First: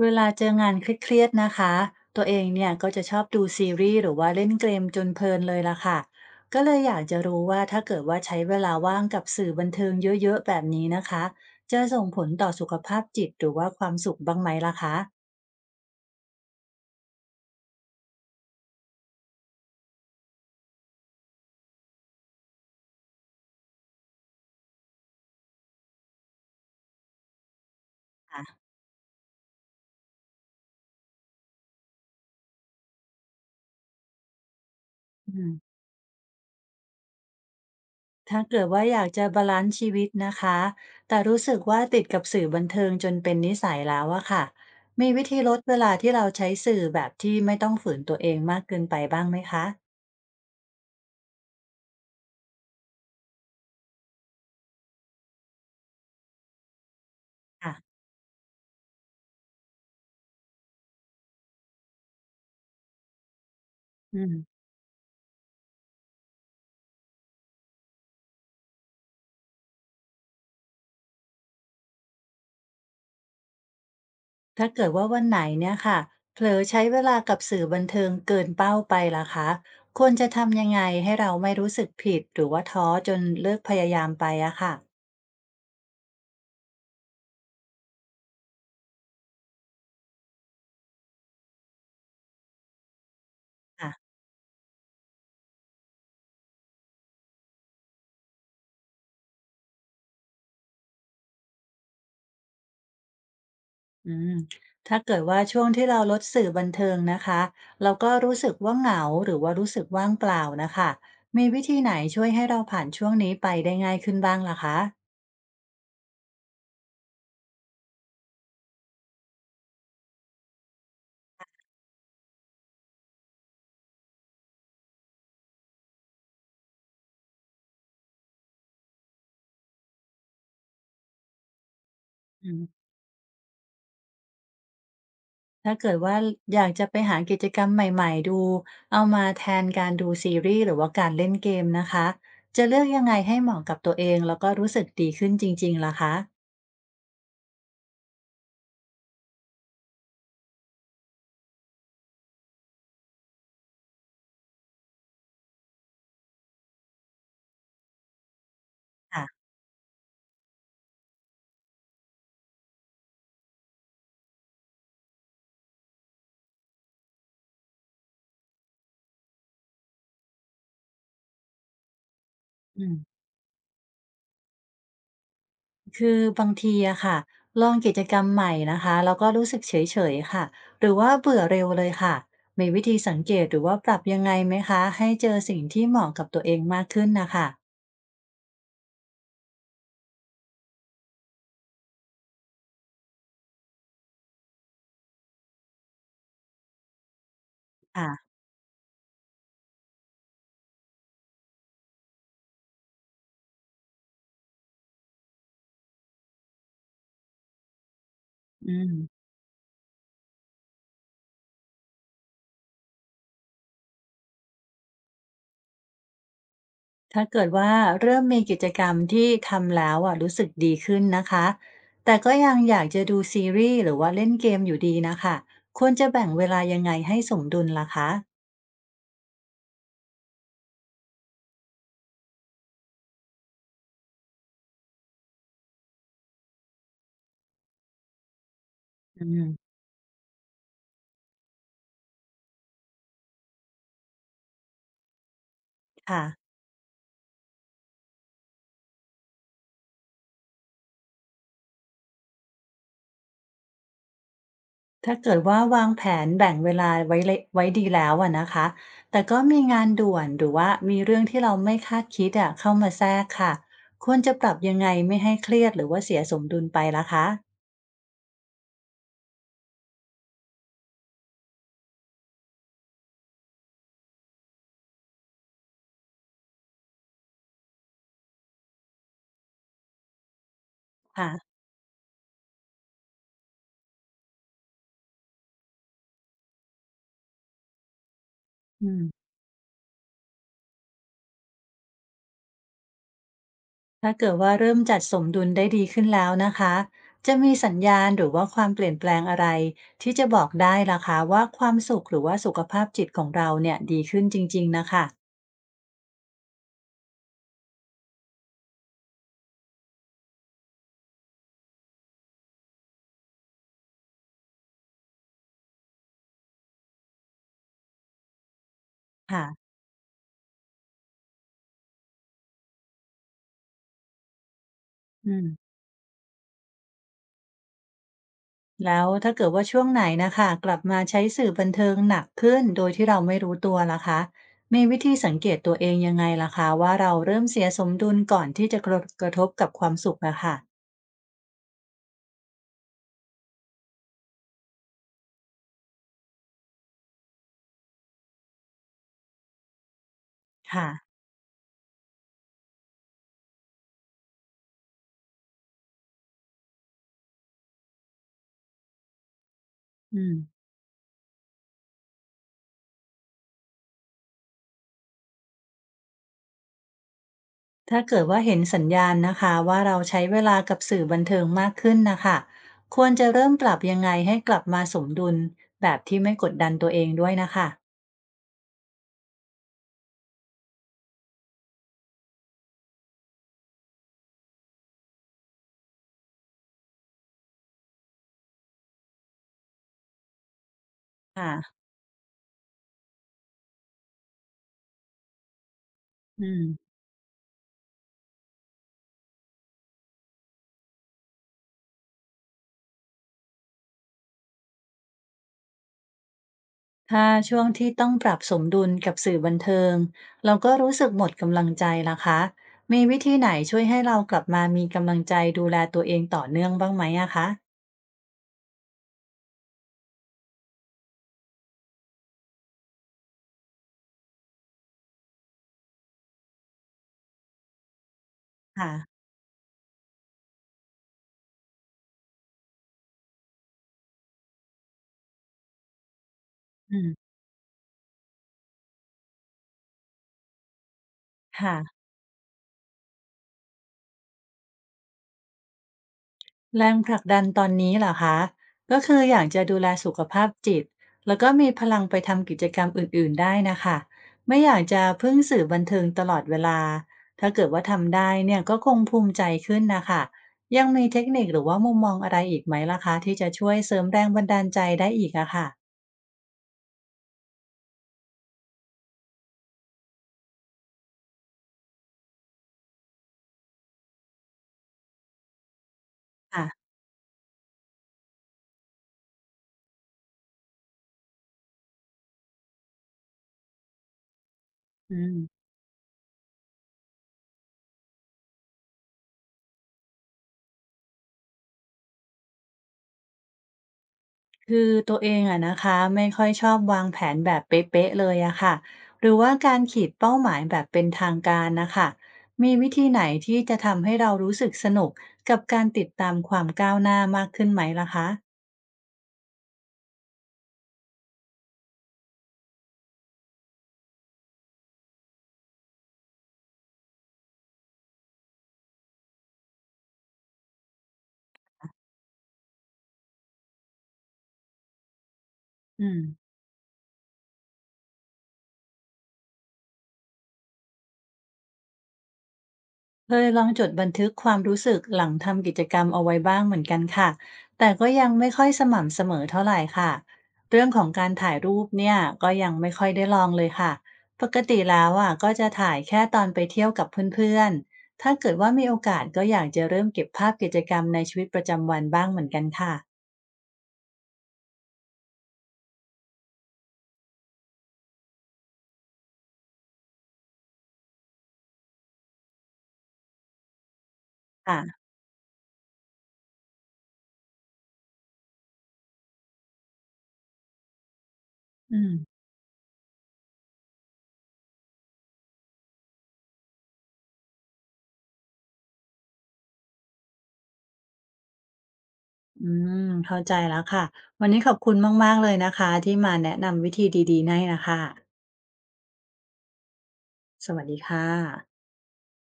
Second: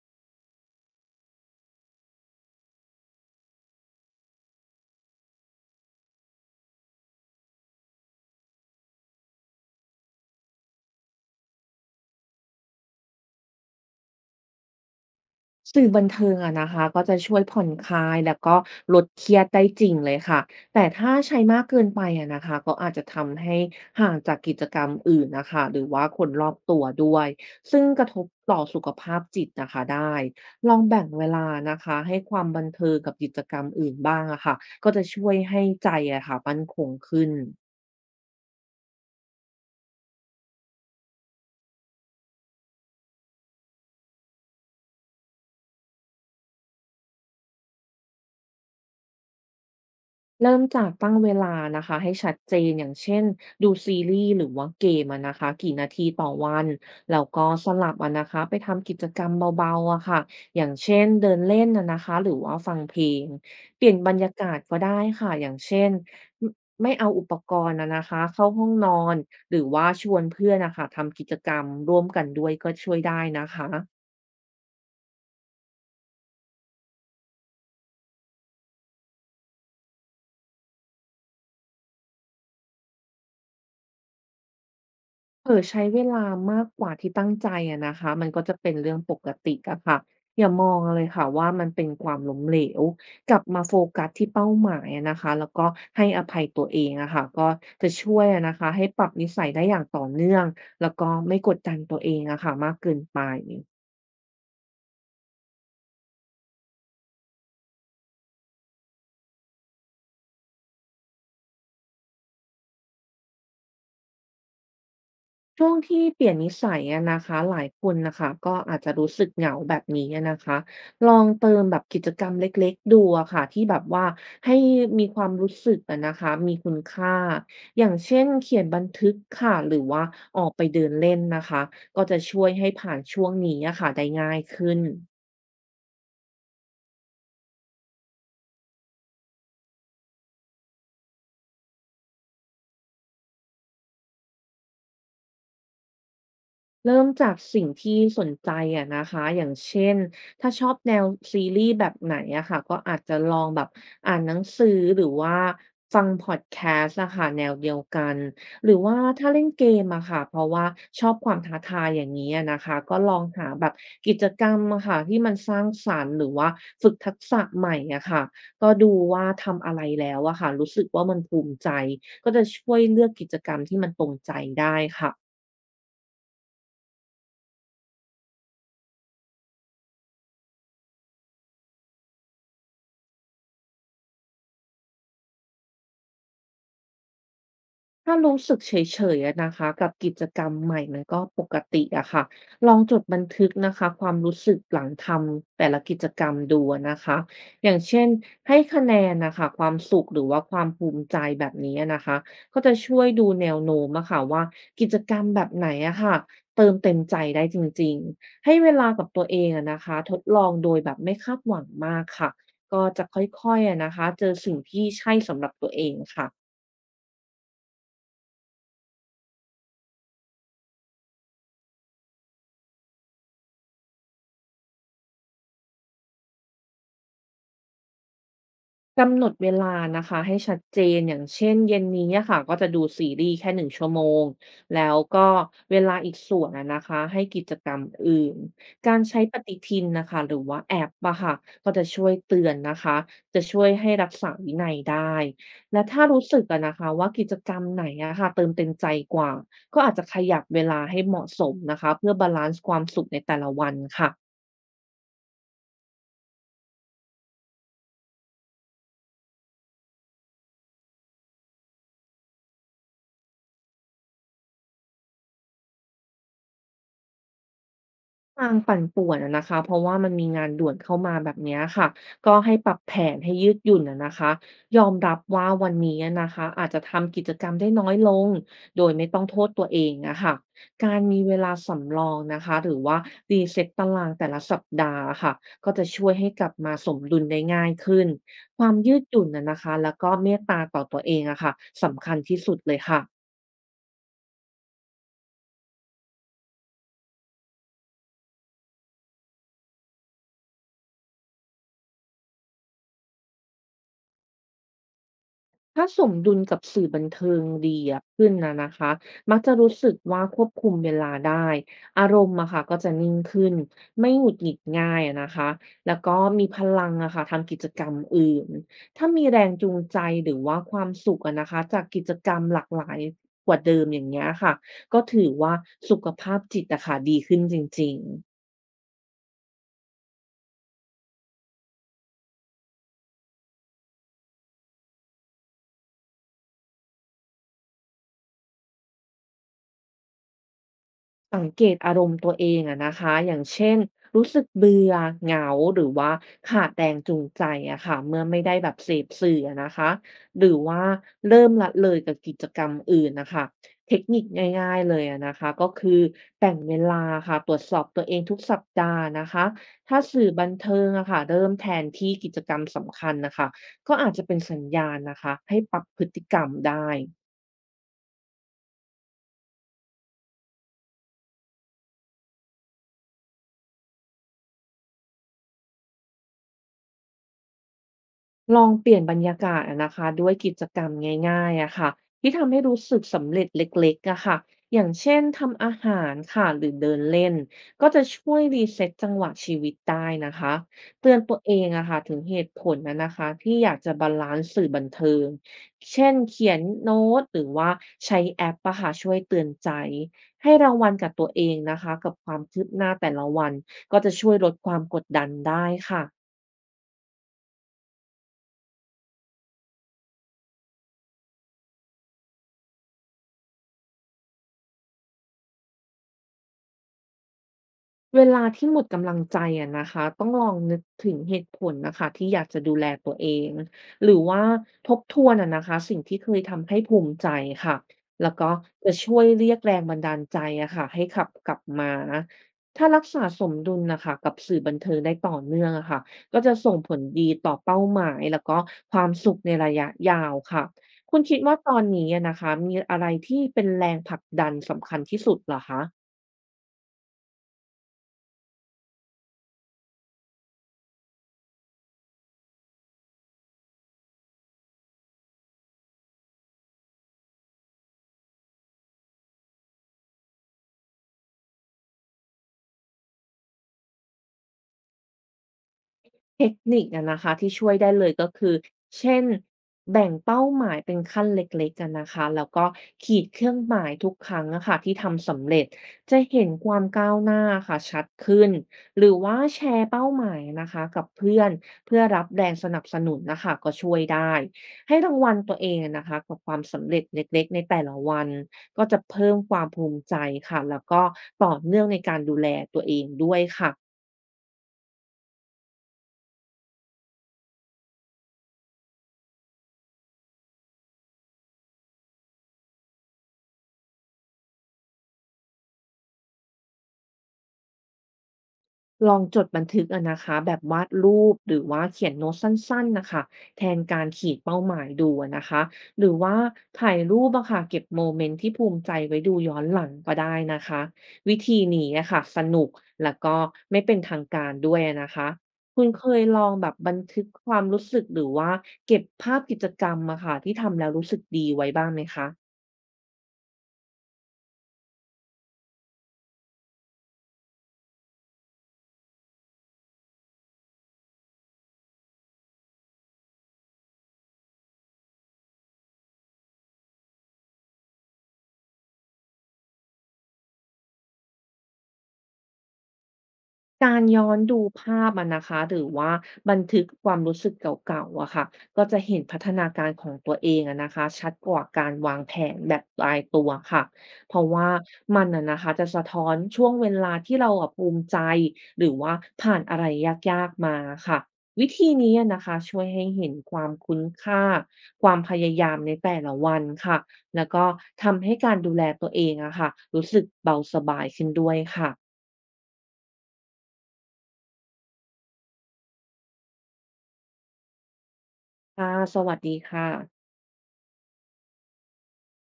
เวลาเจองานเครียดๆนะคะ ตัวเองเนี่ยก็จะชอบดูซีรีส์หรือว่าเล่นเกมจนเพลินเลยล่ะค่ะก็เลยอยากจะรู้ว่าถ้าเกิดว่าใช้เวลาว่างกับสื่อบันเทิงเยอะๆแบบนี้นะคะจะส่งผลต่อสุขภาพจิตหรือว่าความสุขบ้างไหมล่ะคะสื่อบันเทิงอะนะคะก็จะช่วยผ่อนคลายแล้วก็ลดเครียดได้จริงเลยค่ะแต่ถ้าใช้มากเกินไปอะนะคะก็อาจจะทำให้ห่างจากกิจกรรมอื่นนะคะหรือว่าคนรอบตัวด้วยซึ่งกระทบอ่ะต่อสุขภาพจิตนะคะได้ลองแบ่งเวลานะคะให้ความบันเทิงกับกิจกรรมอื่นบ้างอะค่ะก็จะช่วอืยมให้ใจอะค่ะมั่นคงขึ้น ถ้าเกิดว่าอยากจะบาลานซ์ชีวิตนะคะแต่รู้สึกว่าติดกับสื่อบันเทิงจนเป็นนิสัยแล้วอะค่ะมีวิธีลดเวลาที่เราใช้สื่อแบบที่ไม่ต้องฝืนตัวเองมากเกินไปบ้างไหมคะเริ่มจากตั้งเวลานะคะให้ชัดเจนอย่างเช่นดูซีรีส์หรือว่าเกมอะนะคะกี่นาทีต่อวันแล้วก็สลับค่ะอะนะคะไปทำกิจกรรมเบาๆอะค่ะอย่างเช่นเดินเล่นอะนะคะหรือว่าฟังเพลงเปลี่ยนบรอืรยากาศม ก็ได้ค่ะอย่างเช่นไม่ไม่เอาอุปกรณ์อะนะคะเข้าห้องนอนหรือว่าชวนเพื่อนนะคะทำกิจกรรมร่วมกันด้วยก็ช่วยได้นะคะ ถ้าเกิดว่าวันไหนเนี่ยค่ะเผลอใช้เวลากับสื่อบันเทิงเกินเป้าไปล่ะคะควรจะทำยังไงให้เราไม่รู้สึกผิดหรือว่าท้อจนเลิกพยายามไปอะค่ะเผลอใช้เวลามากกว่าที่ตั้งใจอะนะคะมันก็จะเป็นเรื่องปกติอะค่ะอย่ามองเลยค่ะว่ามันเป็นความล้มเหลวกลับมาโฟกัสค่ะที่เป้าหมายอะนะคะแล้วก็ให้อภัยตัวเองอะค่ะก็จะช่วยอะนะคะให้ปรับนิสัยได้อย่างต่อเนื่องแล้วก็ไม่กดดันตัวเองอะค่ะมากเกินไป อืมถ้าเกิดว่าช่วงที่เราลดสื่อบันเทิงนะคะเราก็รู้สึกว่าเหงาหรือว่ารู้สึกว่างเปล่านะคะมีวิธีไหนช่วยให้เราผ่านช่วงนี้ไปได้ง่ายขึ้นบ้างล่ะคะ ช่วงที่เปลี่ยนนิสัยอะนะคะหลายคนนะคะก็อาจจะรู้สึกเหงาแบบนี้อะนะคะลองเติมแบบกิจกรรมเล็กๆดูอะค่ะที่แบบว่าให้มีความรู้สึกอะนะคะมีคุณค่าอย่างเช่นเขียนบันทึกค่ะหรือว่าออกไปเดินเล่นนะคะก็จะช่วยให้ผ่านช่วงนี้อะค่ะได้ง่ายขึ้น ถ้าเกิดว่าอยากจะไปหากิจกรรมใหม่ๆดูเอามาแทนการดูซีรีส์หรือว่าการเล่นเกมนะคะจะเลือกยังไงให้เหมาะกับตัวเองแล้วก็รู้สึกดีขึ้นจริงๆล่ะคะเริ่มจากสิ่งที่สนใจอะนะคะอย่างเช่นถ้าชอบแนวซีรีส์แบบไหนอะค่ะก็อาจจะลองแบบอ่านหนังสือหรือว่าฟังพอดแคสต์อะค่ะแนวเดียวกัน หรือว่าถ้าเล่นค่ะเกมอะค่ะเพราะว่าชอบความท้าทายอย่างนี้อะนะคะก็ลองหาแบบกิจกรรมอะค่ะที่มันสร้างสรรค์หรือว่าฝึกทักษะใหม่อะค่ะก็ดูว่าทำอะไรแล้วอะค่ะรู้สึกว่ามันภูมิใจ ก็จะช่วยอืเลือกมกิจกรรมที่มันตรงใจได้ค่ะ คือบางทีอะค่ะลองกิจกรรมใหม่นะคะแล้วก็รู้สึกเฉยๆค่ะหรือว่าเบื่อเร็วเลยค่ะมีวิธีสังเกตหรือว่าปรับยังไงไหมคะให้เจอสิ่งที่เหมาะกับตัวเองมากขึ้นนะคะถ้ารู้สึกเฉยๆอะนะคะกับกิจกรรมใหม่มันก็ปกติอะค่ะลองจดบันทึกนะคะความรู้สึกหลังทำแต่ละกิจกรรมดูอะนะคะอย่างเช่นค่ะให้คะแนนนะคะความสุขหรือว่าความภูมิใจแบบนี้อะนะคะก็จะช่วยดูแนวโน้มอะค่ะว่ากิจกรรมแบบไหนอะค่ะเติมเต็มใจได้จริงๆให้เวอืลากับม ตัวเองอะนะคะทดลองโดยแบบไม่คาดหวังมากค่ะก็จะค่อยๆอะนะคะเจอสิ่งที่ใช่สำหรับตัวเองค่ะ ถ้าเกิดว่าเริ่มมีกิจกรรมที่ทำแล้วอ่ะรู้สึกดีขึ้นนะคะแต่ก็ยังอยากจะดูซีรีส์หรือว่าเล่นเกมอยู่ดีนะคะควรจะแบ่งเวลายังไงให้สมดุลล่ะคะกำหนดเวลานะคะให้ชัดเจนอย่างเช่นเย็นนี้อะค่ะก็จะดูซีรีส์แค่1ชั่วโมงแล้วก็เวลาอีกส่วนอะนะคะให้กิจกรรมอื่นการใช้อืปฏิมทินนะคะหรือว่าแอปอะค่ะก็จะช่วยเตือนนะคะจะช่วยให้รักษาวินัยได้และถ้ารู้ค่ะสึกอะนะคะว่ากิจกรรมไหนอะค่ะเติมเต็มใจกว่าก็อาจจะขยับเวลาให้เหมาะสมนะคะเพื่อบาลานซ์ความสุขในแต่ละวันค่ะ ถ้าเกิดว่าวางแผนแบ่งเวลาไว้ดีแล้วอ่ะนะคะแต่ก็มีงานด่วนหรือว่ามีเรื่องที่เราไม่คาดคิดอ่ะเข้ามาแทรกค่ะควรจะปรับยังไงไม่ให้เครียดหรือว่าเสียสมดุลไปล่ะคะทางปั่นป่วนอะนะคะเพราะว่ามันมีงานด่วนเข้ามาแบบเนี้ยค่ะก็ให้ปรับแผนให้ยืดหยุ่นอะนะคะยอมรับว่าวันนี้อะนะคะอาจจะทำกิจกรรมได้น้อยลงโดยไม่ต้องโทษตัวเองอะค่ะการมีค่ะเวลาสำรองนะคะหรือว่ารีเซ็ตตารางแต่ละสัปดาห์อค่ะก็จะช่วยให้กลับมาสมดุลได้ง่ายขึ้นความอืยืดม หยุ่นอะนะคะแล้วก็เมตตาต่อตัวเองอะค่ะสำคัญที่สุดเลยค่ะ ถ้าเกิดว่าเริ่มจัดสมดุลได้ดีขึ้นแล้วนะคะจะมีสัญญาณหรือว่าความเปลี่ยนแปลงอะไรที่จะบอกได้ล่ะคะว่าความสุขหรือว่าสุขภาพจิตของเราเนี่ยดีขึ้นจริงๆนะคะถ้าสมดุลกับสื่อบันเทิงดีอะขึ้นอะนะคะมักจะรู้สึกว่าควบคุมเวลาได้อารมณ์อะค่ะก็จะนิ่งขึ้นไม่หงุดหงิดง่ายอะนะคะแล้วก็มีพลังอะค่ะทำกิจกรรมอื่นถ้ามีแรงค่ะจูงใจหรือว่าความสุขอะนะคะจากกิจกรรมหลากหลายกว่าเดิมอย่างเงี้ยค่ะก็ถืออืมว่าสุขภาพจิตอะค่ะดีขึ้นจริงๆ แล้วถ้าเกิดว่าช่วงไหนนะคะกลับมาใช้สื่อบันเทิงหนักขึ้นโดยที่เราไม่รู้ตัวล่ะคะมีวิธีสังเกตตัวเองยังไงล่ะคะว่าเราเริ่มเสียสมดุลก่อนที่จะกระทบกับความสุขอะค่ะสังเกตอารมณ์ตัวเองอะนะคะอย่างเช่นรู้สึกเบื่อเหงาหรือว่าขาดแรงจูงใจอะค่ะเมื่อไม่ได้แบบเสพสื่ออะนะคะหรือว่าค่ะเริ่มละเลยกับกิจกรรมอื่นนะคะเทคนิคง่ายๆเลยอะนะคะก็คือแบ่งเวลาค่ะตรวจสอบตัวเองทุกสัปดาห์นะคะถ้าอืสื่อม บันเทิงอะค่ะเริ่มแทนที่กิจกรรมสำคัญนะคะก็อาจจะเป็นสัญญาณนะคะให้ปรับพฤติกรรมได้ ถ้าเกิดว่าเห็นสัญญาณนะคะว่าเราใช้เวลากับสื่อบันเทิงมากขึ้นนะคะควรจะเริ่มปรับยังไงให้กลับมาสมดุลแบบที่ไม่กดดันตัวเองด้วยนะคะลองเปลี่ยนบรรยากาศอะนะคะด้วยกิจกรรมง่ายๆอะค่ะที่ทำให้รู้สึกสำเร็จเล็กๆอะค่ะอย่างเช่นทำอาหารค่ะหรือเดินเล่นก็จะช่วยรีเซ็ตจังหวะชีวิตได้นะคะเตือนตัวเองค่ะอะค่ะถึงเหตุผลนะคะที่อยากจะบาลานซ์สื่อบันเทิงเช่นอืเขียนมโน้ตหรือว่าใช้แอปอะค่ะช่วยเตือนใจให้รางวัลกับตัวเองนะคะกับความคืบหน้าแต่ละวันก็จะช่วยลดความกดดันได้ค่ะ ถ้าช่วงที่ต้องปรับสมดุลกับสื่อบันเทิงเราก็รู้สึกหมดกำลังใจล่ะคะมีวิธีไหนช่วยให้เรากลับมามีกำลังใจดูแลตัวเองต่อเนื่องบ้างไหมอะคะเวลาที่หมดกำลังใจอะนะคะต้องลองนึกถึงเหตุผลนะคะที่อยากจะดูแลตัวเองหรือว่าทบทวนอะนะคะสิ่งที่เคยทำให้ภูมิใจค่ะแล้วก็จะช่ค่ะวยเรียกแรงบันดาลใจอะค่ะให้ขับกลับมาถ้ารักษาสมดุลนะคะกับสื่อบันเทิงได้ต่อเนื่องอะค่ะก็จะส่งผอืลดีมต่อเป้าหมายแล้วก็ความสุขในระยะยาวค่ะคุณคิดว่าตอนค่ะ นี้อะนะคะมีอะไรที่เป็นแรงผลักดันสำคัญที่สุดเหรอคะ แรงผลักดันตอนนี้เหรอคะ ก็คืออยากจะดูแลสุขภาพจิต แล้วก็มีพลังไปทำกิจกรรมอื่นๆได้นะคะ ไม่อยากจะพึ่งสื่อบันเทิงตลอดเวลา ถ้าเกิดว่าทำได้เนี่ยก็คงภูมิใจขึ้นนะคะ ยังมีเทคนิคหรือว่ามุมมองอะไรอีกไหมล่ะคะที่จะช่วยเสริมแรงบันดาลใจได้อีกอะค่ะเทคนิคอะนะคะที่ช่วยได้เลยก็คือเช่นแบ่งเป้าหมายเป็นขั้นเล็กๆกันนะคะแล้วก็ขีดเครื่องหมายทุกครั้งอะค่ะที่ทำสำเร็จจะเห็นความค่ะก้าวหน้าค่ะชัดขึ้นหรือว่าแชร์เป้าหมายนะคะกับเพื่อนเพื่อรับแรงสนับสนุนนะคะก็ช่วยได้ให้ราอืงวัลตัวม เองอะนะคะกับความสำเร็จเล็กๆในแต่ละวันก็จะเพิ่มความภูมิใจค่ะแล้วก็ต่อเนื่องในการดูแลตัวเองด้วยค่ะ คือตัวเองอะนะคะไม่ค่อยชอบวางแผนแบบเป๊ะๆเลยอะค่ะหรือว่าการขีดเป้าหมายแบบเป็นทางการนะคะมีวิธีไหนที่จะทำให้เรารู้สึกสนุกกับการติดตามความก้าวหน้ามากขึ้นไหมล่ะคะลองจดบันทึกอะนะคะแบบวาดรูปหรือว่าเขียนโน้ตสั้นๆนะคะแทนการขีดเป้าหมายดูอะนะคะหรือว่าถ่ายรูปอะค่ะเก็บโมเมนต์ที่ภูมิใจไว้ดูย้อนหลังก็ได้นะคะวิธีนี้อะค่ะสนุกแล้วก็ไม่เป็นทางการด้วยอะนะคะคุณอืเคยลอม งแบบบันทึกความรู้สึกหรือว่าเก็บภาพกิจกรรมอะค่ะที่ทำแล้วรู้สึกดีไว้บ้างไหมคะ เคยลองจดบันทึกความรู้สึกหลังทำกิจกรรมเอาไว้บ้างเหมือนกันค่ะแต่ก็ยังไม่ค่อยสม่ำเสมอเท่าไหร่ค่ะเรื่องของการถ่ายรูปเนี่ยก็ยังไม่ค่อยได้ลองเลยค่ะปกติแล้วอ่ะก็จะถ่ายแค่ตอนไปเที่ยวกับเพื่อนๆถ้าเกิดว่ามีโอกาสก็อยากจะเริ่มเก็บภาพกิจกรรมในชีวิตประจำวันบ้างเหมือนกันค่ะการย้อนดูภาพอะนะคะหรือว่าบันทึกความรู้สึกเก่าๆอะค่ะก็จะเห็นพัฒนาการของตัวเองอะนะคะชัดกว่าการวางแผนแบบตายตัวค่ะเพราะว่าค่ะมันอะนะคะจะสะท้อนช่วงเวลาที่เราอะภูมิใจหรือว่าผ่านอะไรยากๆมาค่ะวิธีอืนี้อะมนะคะช่วยให้เห็นความคุ้นค่าความพยายามในแต่ละวันค่ะแล้วก็ทำให้การดูแลตัวเองอะค่ะรู้สึกเบาสบายขึ้นด้วยค่ะอืมเข้าใจแล้วค่ะวันนี้ขอบคุณมากๆเลยนะคะที่มาแนะนำวิธีดีๆให้นะคะค่ะสวัสดีค่ะสวัสดีค่ะ